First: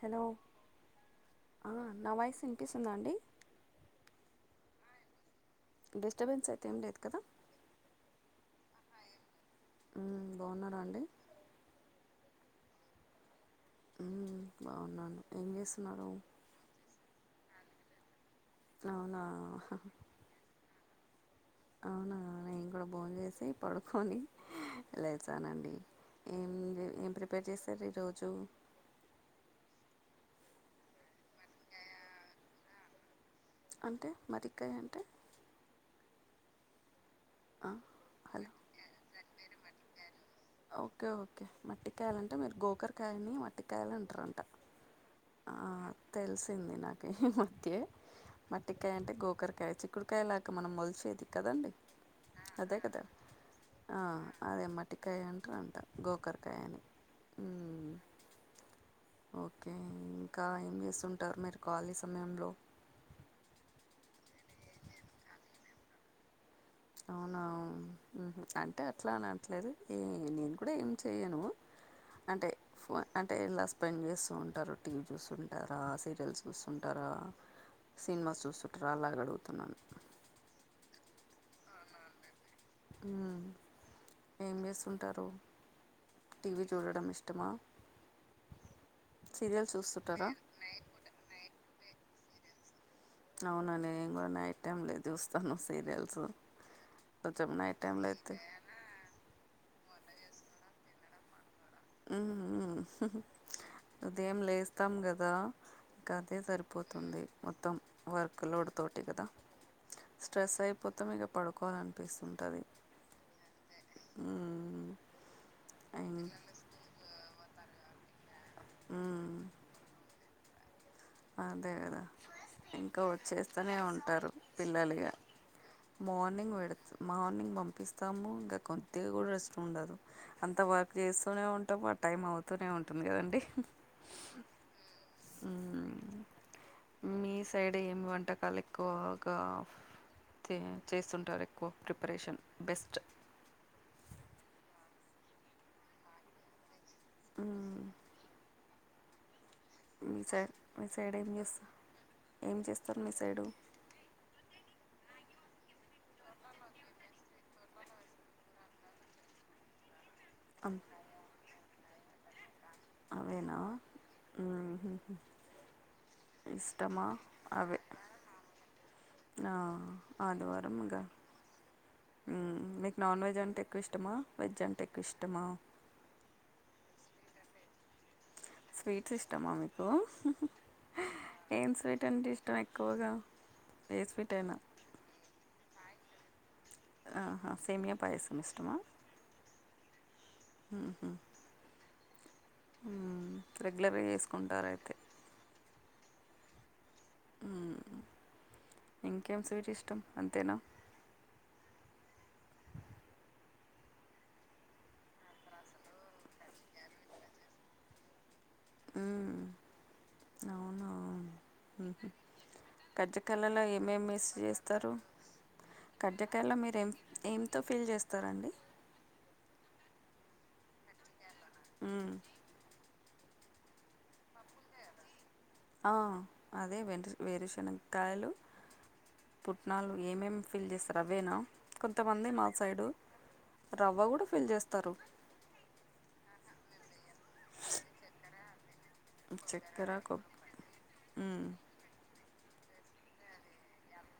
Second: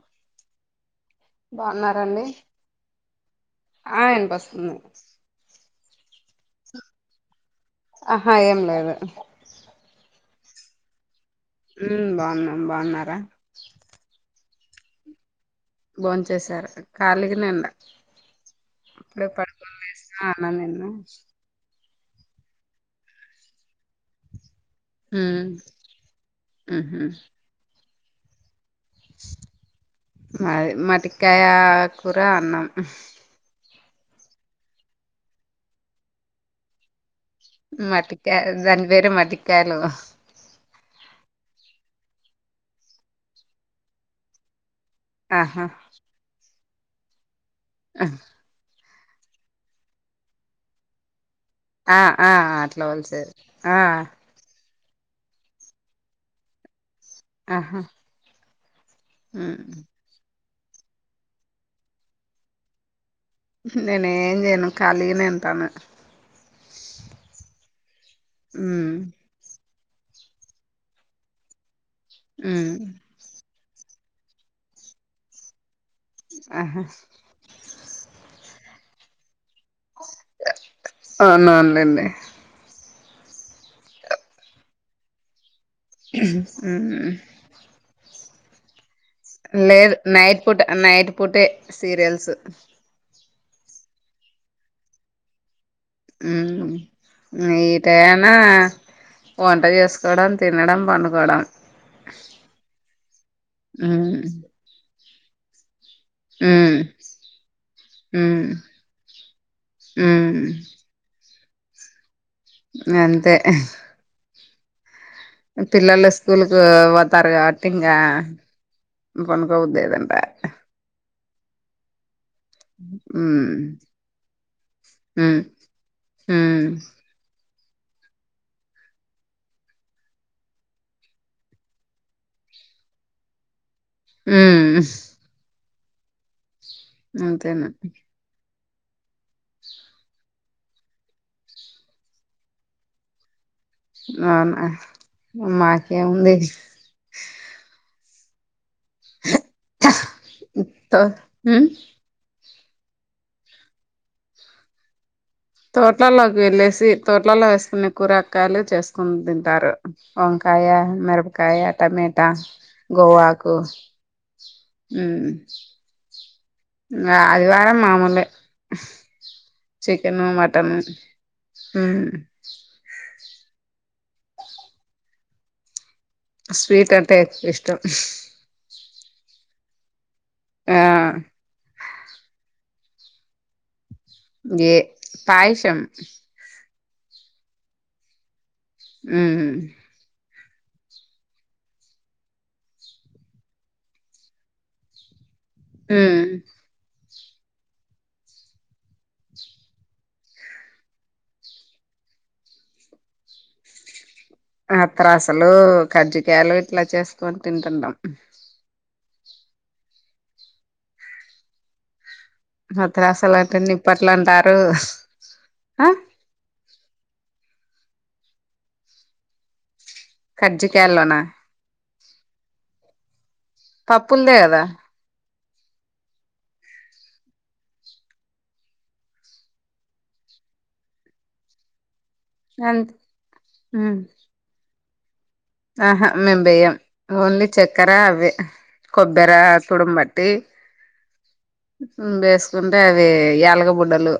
Hello ఆ నా బాగున్నారండి వాయిస్ ఇనిపిస్తుందా అండి ఆ ఇనిపిస్తుంది డిస్టర్బెన్స్ అయితే ఏం లేదు కదా ఆహా ఏం లేదు ఉమ్మ్ బాగున్నారాండి ఉమ్మ్ బాగున్నాం బాగున్నారా ఉమ్మ్ బాగున్నాను ఏం చే భోంచేశారా ఖాళీగానే ఉన్న అవునా ఆ అన్నం తిన్న అవునా నేను కూడా భోంచేసి పడుకొని ఉమ్ లేచానండి ఏం ఉహు ఏం ప్రిపేర్ చేశారు ఈరోజు మాది మటికాయ ఆకూర అన్నం అంటే మరికాయ అంటే ఆ, మటికాయ హలో దాని పేరే మటికాయలు ఓకే ఓకే మట్టికాయలంటే మీరు గోకరకాయని మట్టికాయలు అంటారంట ఆ ఆహా తెలిసింది నాకి ఈ మధ్యే మట్టి కాయంటే గోకరకాయ చిక్కుడుకాయ లాక మనం వలిసేది కదండి ఆ ఆ అదే అట్లా కదా వలిసేది ఆ అదే మట్టికాయ అంటారు అంట గోకరకాయని ఆహా ఓకే ఇంకా ఏం చేస్తుంటారు మీరు ఖాళీ సమయంలో నేను ఏం చేయను ఖాళీగానే ఉంటాను అవునా మ్మ్ఉహ్మ్ అంటే ఉమ్ అట్లనే అను ట్లేదు ఏ నేను కూడా ఏం చేయను అంటే ఉమ్ ఫోనే అంటే ఇలా స్పెండ్ చేస్తూ ఉంటారు టీవీ చూస్తుంటారా సీరియల్స్ ఆహా చూస్తుంటారా సినిమా చూస్తుంటార అలాగడుగుతున్నాను [unintelligible] హు ఏం చేేస్తుంటారు టీవీ చూడడం ఉమ్ ఇష్టమ లేదు నైట్ పూట నైట్ పూటే సీరియల్స్ అవునండి [unintelligible] నైట్ టై లో చూస్తాను సీరియల్స్ ఉమ్ కొంచం ఈ నైట్ టైమ్ లో టైనా అయితే వంట చేసుకోవడం తినడం పడుకోవడ [unintelligible] ఉమ్ ఉదయం లేస్తాం కదా ఇంకా అదే ఉమ్ సరిపోతుంది మొత్తం వర్క్ ఉమ్ లోడ్ తోటి కద ఉమ్ స్ట్రెస్ అయి పాతం మీగా పడుకోవాలని అని పిస్తుంటుంది అంతే ఆ పిలల స్కూలుకు వాతారు కాబట్టి ఇంగా మ్మ్ [unintelligible] అదే కదా ఇంక వచ్చేస్తూనే ఉంటారు పిల్లలిగ మార్నింగ్ పెడుతూ మార్నింగ్ పంపిస్తాము ఇంకా కొద్దిగా కూడా రెస్ట్ ఉండదు అంత వర్క్ చేస్తూనే ఉంటాం ఆ టైం అవుతూనే ఉంటుంది కదండి ఉ మీ అంతేనా సైడ్ ఏమి వంటకాల ఎక్కువగా చేస్తుంటారు ఎక్కువ ప్రిపరేషన్ చేస్తుంటారు బెస్ట్ అవునా మాకేముంది ఉ మీ సైడ్ మీ తో సైడ్ ఏం చేస్త ఉమ్ ఏం చేస్తారు మీ సైడు తోట్లలోకి వెళ్లేేసి తోట్లలో వేసుకునే కూరక్కయలు చేసుకుని తింటారు వంకాయ మిరపకాయ టమేటా [unintelligible] కు అవేనా ఇష్టమా ఇంగ అదివారం అవే మామూలే ఆ చికెను ఆదివారం మటను ఇగ హు మ్మ్ మీకు నాన్ వెజ్ అంటే ఎక్కువ ఇష్టమ వెజ్ అంటే ఎక్కువ ఇష్టమ స్వీట్ అంటే ఎక్కువ ఇష్టం స్వీట్స్ ఇష్టమ మీకు ఆ ఏం స్వీట్ అంటే ఇష్టం ఎక్కువగ ఏ పాయసం ఆహ సెమీయా పయసం ఇష్టమ ఉ ఆహా రెగ్యులర్గ చేసుకుంటారు అయితే ఉ ఇంకేం స్వీట్ ఇష్టం అంతేన అత్రసలు కజ్జికయలు ఇట్లా చేసుకొని తింటున్నాం ఉ అవున అత్రసలు అంటే కజ్జికాలలో నిప్పట్లు ఏమేమి ఏస్ అంటారు చేస్తారు ఆ కడ్జకాయలో మీరేం ఏం ఏంతో ఫిల్ చేస్తారండి కజ్జికాల్లోన ఆ పప్పు ఉందే కదా ఆ అదే వెరు వేరుశనకాయలు పుట్నాలు ఏమేం ఫిల్ చేస్తారు అవేనా కొంతమంది మా సైడు అంతే ఉమ్ రవ్వ కూడా ఫిల్ చేస్తారు ఆహా మేం వెయ్యం ఓన్లీ చక్కెర అవే కొబ్బెరా చక్కెర, తుడుంబట్టి కొబ్ హ్మ్. వేసుకుంటే అవి యాలగ బుడ్డలు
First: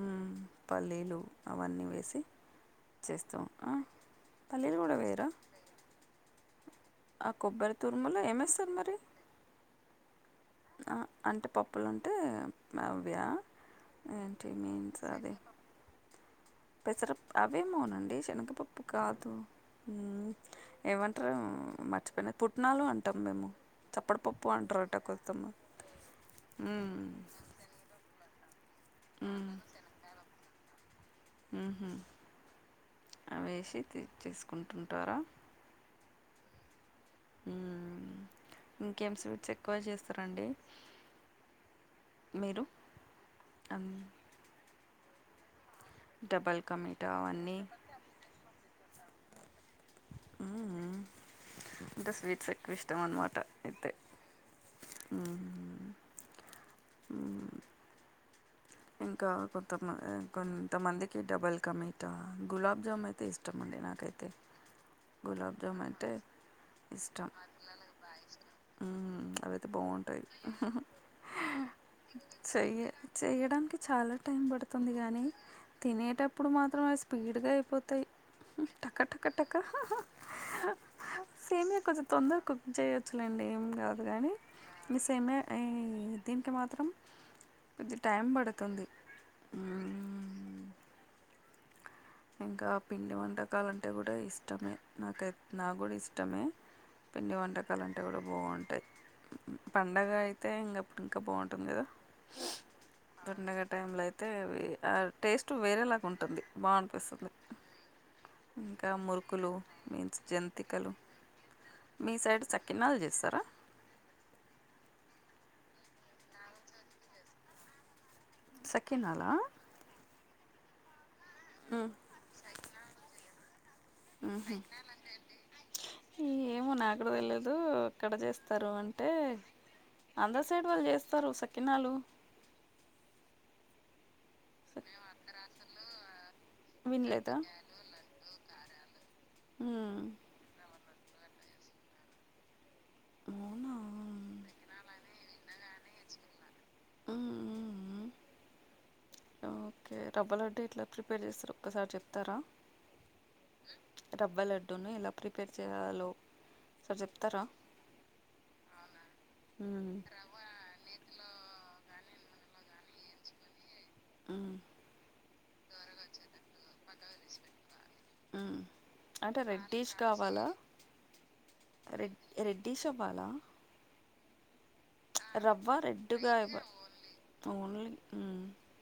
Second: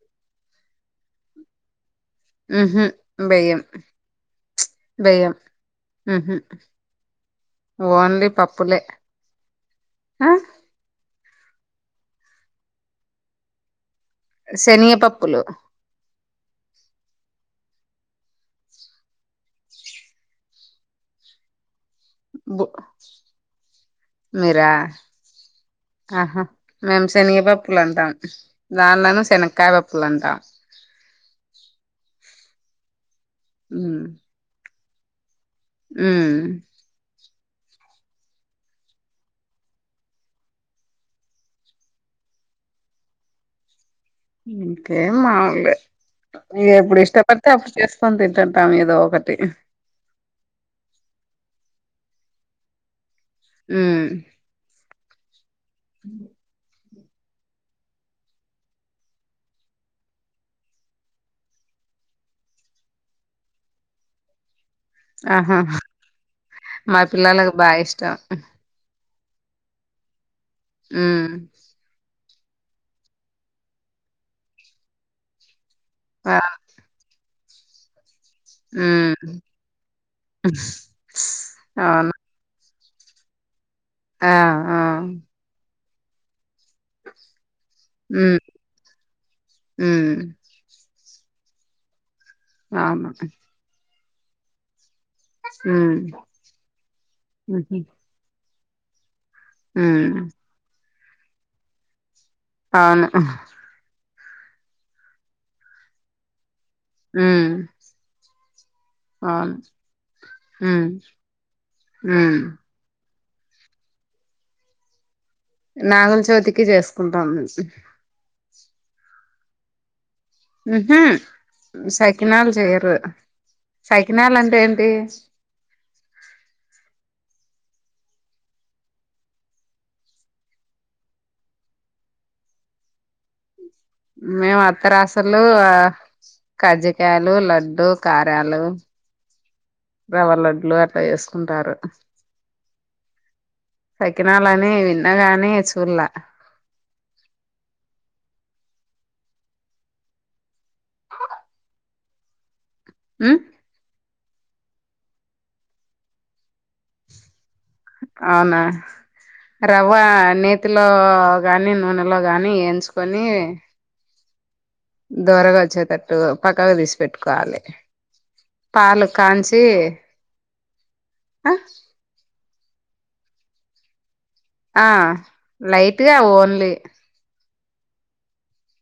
ఉమ్ పల్లీలు అవన్నీ వేసి ఉహు చేస్తావు బెయ్యం ఆ పల్లీలు కూడా వేయరా బెయ్యం ఉహు ఆ కొబ్బరి తురుమలో ఓన్లీ ఏమేస్తారు పప్పులే మరి ఆ అంటే పప్పులు ఉంటే అవ్యా ఏంటి శనిగ మీన్స్ అది పప్పులు పెసర అవేమోనండి శనగపప్పు కాదు ఏమంటరూ పోయిన బు పుట్నాలు అంటాము మేము చప్పడపప్పు మీరా అంటారట కొంత మంది ఆహా మేము శనగపప్పులు అంటాం దానిలోన శనకాయ పప్పులు అంటాం అ వేసి తీచేసుకుంటుంటారా ఆ ఆ ఇంకేం స్వీట్స్ ఎక్కువ చేస్తారండి మీరు అ ఇంకేం మాములే డబల్ కా ఎప్పుడు మీఠా ఇష్టపడితే అవన్నీ అప్పుడు చేస్ కొన్ తింటుంటాము ఏదో ఒకటి అంటే స్వీట్స్ ఎక్కువ ఇష్టం అన్నమా ఆ ఆ అ ఇంకా కొంతమ కొంతమందికి డబల్ క మీటా గులాబ్ జామున్ అయితే ఇస్ ష్టమండి నాకైతే ఆహా గులాబ్జామున్ అంటే మా ఇష్టం పిల్లలకు బాగా ఇష్టం ఉమ్ అవైతే బాగుంటాయి ఉమ్ చెయ్య చేయడానికి చాలా టైం పడుతుంది కానీ ఆ తినేటప్పుడు మాత్రం అవి స్పీడ్గా అయిపోతాయి టక్క హ్మ్ టక్క టక్క సేమే కొంచెం అవును తొందర కు చేయొచ్చులేండి ఏం కాదు కానీ ఆ ఆ ఈ సేమే దీనికి మాత్రం కొద్ది టైం హ్మ్ పడుతుంది హ్మ్ ఇంకా అవును పిండి వంటకాలు అంటే కూడా ఇష్టమే నాకై నాకు కూడా హ్మ్ ఇష్టమే పిండి హుహు వంటకాలు అంటే కూడా బాగుంటాయి పండగ హ్మ్ అయితే ఇంకప్పుడు ఇంకా బాగుంటుంది కదా అవును పండగ టైంలో అయి తే అవి ఆ టేస్ట్ వేరేలాగా ఉంటుంది బాగు ఆ ఇంకా మురుకులు మీన్స్ హ్మ్ జంతికలు మీ హ్మ్ సైడ్ చక్క తిన్నాక చేస్తారా నాగులచవితికి చేసుకుంటాం అండి సకినాల ఉహు సకినాలు చెయరు సకినాలు ఊహు అంటే ఏంటి ఏమో నాకుడ తెలియదు ఎక్కడ చేస్తారు అంటే ఆంధ్రా సైడ్ వాళ్ళు చేస్తారు సకినాలు మేము అత్తరా అసలు కజ్జకాయలు వినలేదా లడ్డు కారాలు హ్మ్. రవ లడ్లు అట్లా చేసుకుంటారు అవున సకినాలని విన్నగాని చూలే ఉహు ఓకే రవ్వ లడ్డు ఇట్లా ప్రిపేర్ చేస్తారు ఒకసారి చెప్తారా ఉ రవ్వ లడ్డూను ఎలా ప్రిపేర్ చేయాలో ఒకసారి చెప్తారా అవునా రవ్వ హ్మ్. నే నేత్తిలో గాని నూనెలో గాని వేయించుకొని ఉ దోరగా వచ్చేటట్టు పక్కన తీసి పెట్టుకోవాలి హ్మ్. పాలు అంటే కాంచి రెడ్డిష్ కావాలా? ఆ రెడ్ రెడ్డిష్ అవ్వలా ఆ రవ్వ లైట్గా రెడ్డుగా ఇవ్వ ఓన్లీ ఓన్లీ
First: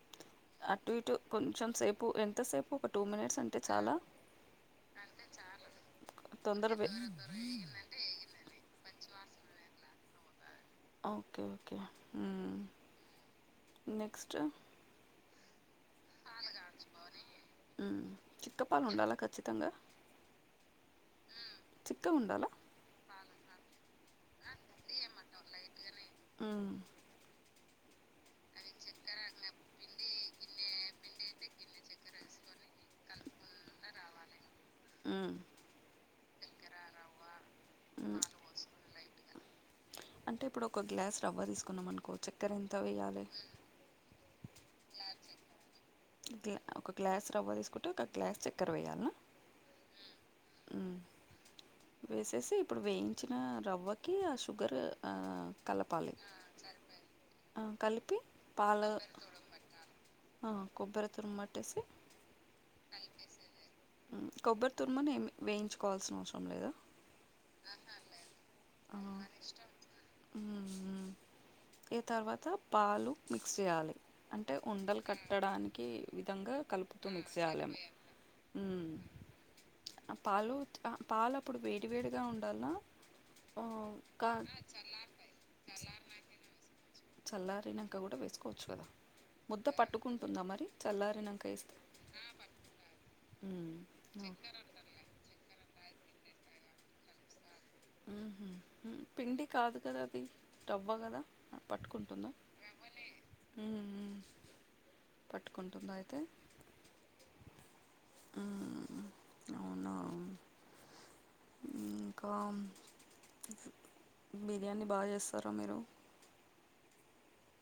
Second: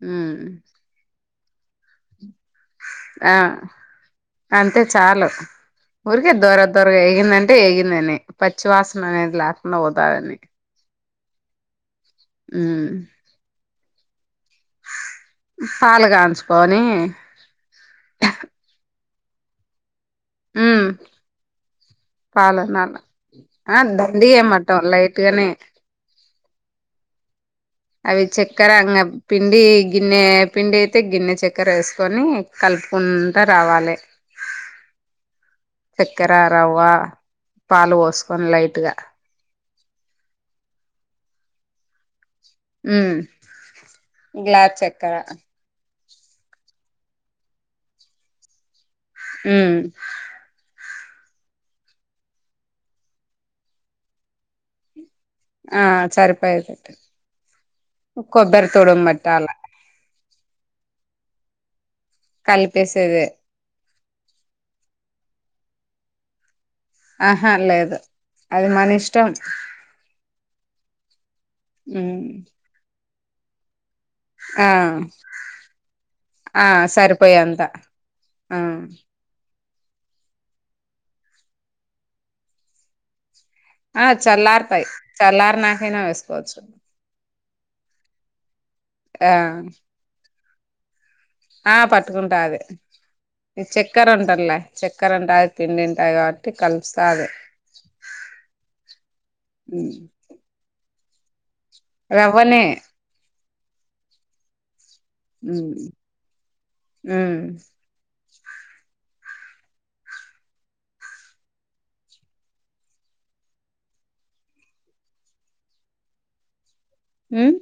ఉ టు ఇటు కొంచెం సేపు ఎంతసేపు ఒక టూ ఆ మినిట్స్ అంటే చాలా అంటే చాలు ఊరికే దోర దోర వేగిందంటే వేగిందని పచ్చివాసన అనేది లేకుండా పోతందని ఓకే ఓకే మ్మ్ ఉ నెక్స్ట్ పాలుగా పాలు కాచుకొని ఆ చిక్క పాలు ఉండాలా ఖచ్చితంగా ఉ పాలన దండిగన వెయ్యమంటావా లైట్గానే ఉ అవి చక్కెర అంగ పిండి గిన్నె పిండి అయితే గిన్నె చక్కెర వేసుకొని కలుపుకుంటా రావాలి ఉ చక్కెర రవ్వ పాలు పోసుకొని లైట్ గా అంటే ఇప్పుడు ఒక గ్లాస్ రవ్వ తీసుకున్నాం అనుకో చక్కర ఎంత ఉమ్ వేయ్యాలి గ్లాస్ చక్కెర గ్లా ఒక గ్లాస్ రవ్వ తీసుకుంటే ఒక గ్లాస్ చక్కర వేయ్యాల ఉ వేసేసి ఇప్పుడు వేయించిన రవ్వకి ఆ షుగర్ ఆ ఆ కలపాలి సరిపోయేటట్టు కలిపి కొబ్బరి పాలు తురుము పట్టాల కొబ్బరి తురుమాట్టేసి కలిపేసేదే మ్మ్ కొబ్బరి తుర్మను ఏమి వేయించుకోవాల్సిన అవసరం లేదా ఆహా లేదు అది మనిష్టం మ్మ్ మ్మ్ ఈ ఉమ్ తర్వాత పాలు మిక్స్ చేయాలి అంటే ఆ ఉండలు కట్టడానికి విధంగా ఆ కలుపుతూ మిక్స్ సరిపోయేంత చేయాలేమో ఆ ఉమ్ ఆ పాలు పాలు అప్పుడు వేడి వేడిగా ఉండాలనా ఆ చల్లార్తాయి చల్లార్ నాకైనా వేసుకోవచ్చు చల్లారినంక కూడా వేసుకోవచ్చు కదా ఆ ముద్ద పట్టుకుంటుందా మరి చల్లారినంక ఆ పట్టుకుంటాది ఈ ఉమ్ చక్కర ఓకే ఉంటార్లే చక్కర ఉంటాయి తిండింటాయి కాబట్టి కలుస్తాది మ్మ్ హు పిండి కాదు కదా అది రవ్వ కదా పట్టుకుంటుందా రవ్వనే మ్మ్ మ్మ్ పట్టుకుంటుందా అయితే మ్మ్ మ్మ్. అవునా ఇంకా బిర్యానీ బాగా చేస్తారా మీరు మ్మ్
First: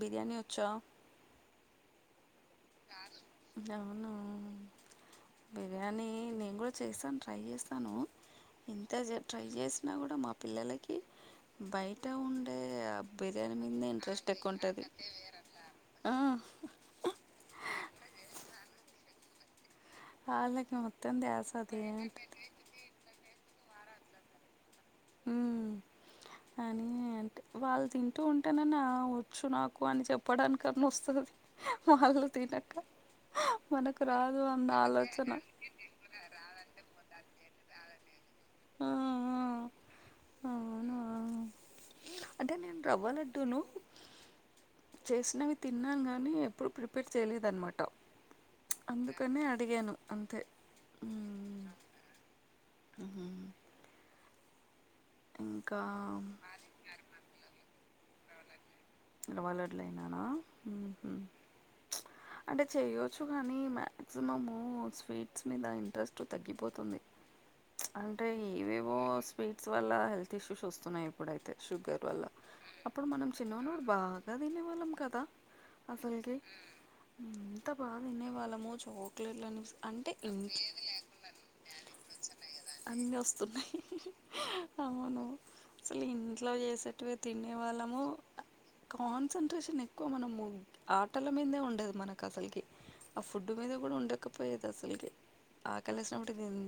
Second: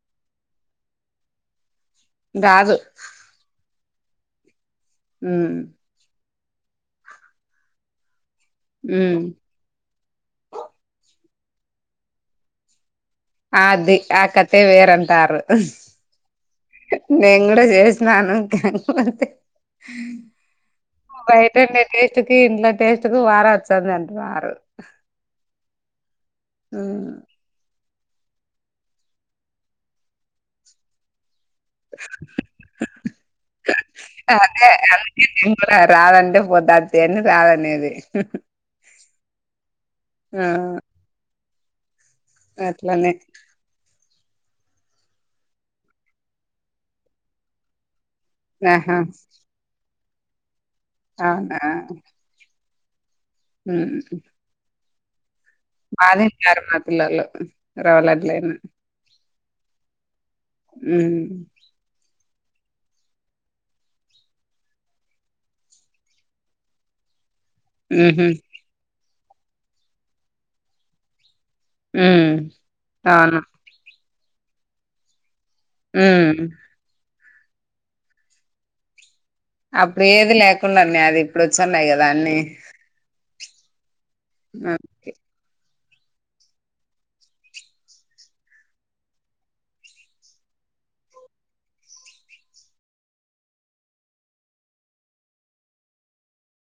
బిర్యానీ వచ్చా రాదు అవునా మ్మ్ కానీ నేను కూడా చేసాను ట్రై చేస్తాను ఇంత చేయ్ ఉమ్ ట్రై చేసి అయినా కూడా మా పిల్లలకి బయట ఉండే అబ్ బిర్యానీ మిందే అది ఆ ఇంట్రెస్ట్ ఎక్కువ కథే ఉంటాది వేరంటారు నేను గూడా చేసినాను కానిపోతే వాళ్ళకి మొత్తం ధ్యాస బయటుండే అదే టేస్ట్కి ఇంట్లో టేస్ట్కి వార వస్తాందంట వారు మ్మ్ అని ఉమ్ అంటే వాళ్ళు తింటూ ఉంటానన్న వచ్చు నాకు అని చెప్పడానికన్నా వస్తదది వాళ్ళు తినక మనకు రాదు అదే అన్న అందుకే ఆలోచన నేను రాదంటే పొద్దాచే అని రాదనేది ఆ ఆ మ్మ్ అవునా అంటే మేము అట్లనే రవ్వలడ్డును చేసినవి తిన్నాను గానీ ఎప్పుడు ప్రిపేర్ చేయలేదన్నమాట ఆహా అందుకనే అడిగాను అంతే అవునా మ్మ్ మ్మ్ మ్మ్ బా తిన్నారు మా పిల్లలు రవలడ్లయినా రవ్వ లడ్లయినాన మ్మ్ హు హ్మ్. అంటే చేయొచ్చు కానీ మ్యాక్సిమము స్వీట్స్ మీద ఇంట్రెస్ట్ తగ్గిపోతుంది అంటే హుహు. ఏవేవో స్వీట్స్ వల్ల హెల్త్ ఇష్యూస్ వస్తున్నాయి ఇప్పుడైతే షుగర్ వల్ల హ్మ్. అప్పుడు మనం అవును. చిన్నగున్నవ్వుడు బాగా తినేవాళ్ళం కదా అసలకీ హ్మ్. ఎంత బాగా తినే వాళ్ళము చాక్లెట్లని అప్పుడు అంటే ఏది ఇంట్లో లేకుండానే అది ఇప్పుడు వచ్చన్నాయి కదా అన్నీ అన్నీ వస్తున్నాయి ఆ అవును అసలు ఇంట్లో చేసేట్వే తినే వాళ్ళము కాన్సంట్రేషన్ ఎక్కువ మనం ఆటల మీదే ఉండేది మనకు అసలుకి ఆ ఫుడ్ మీద కూడా ఉండకపోయేది అసలుకి ఆకలి వేసినప్పుటి తి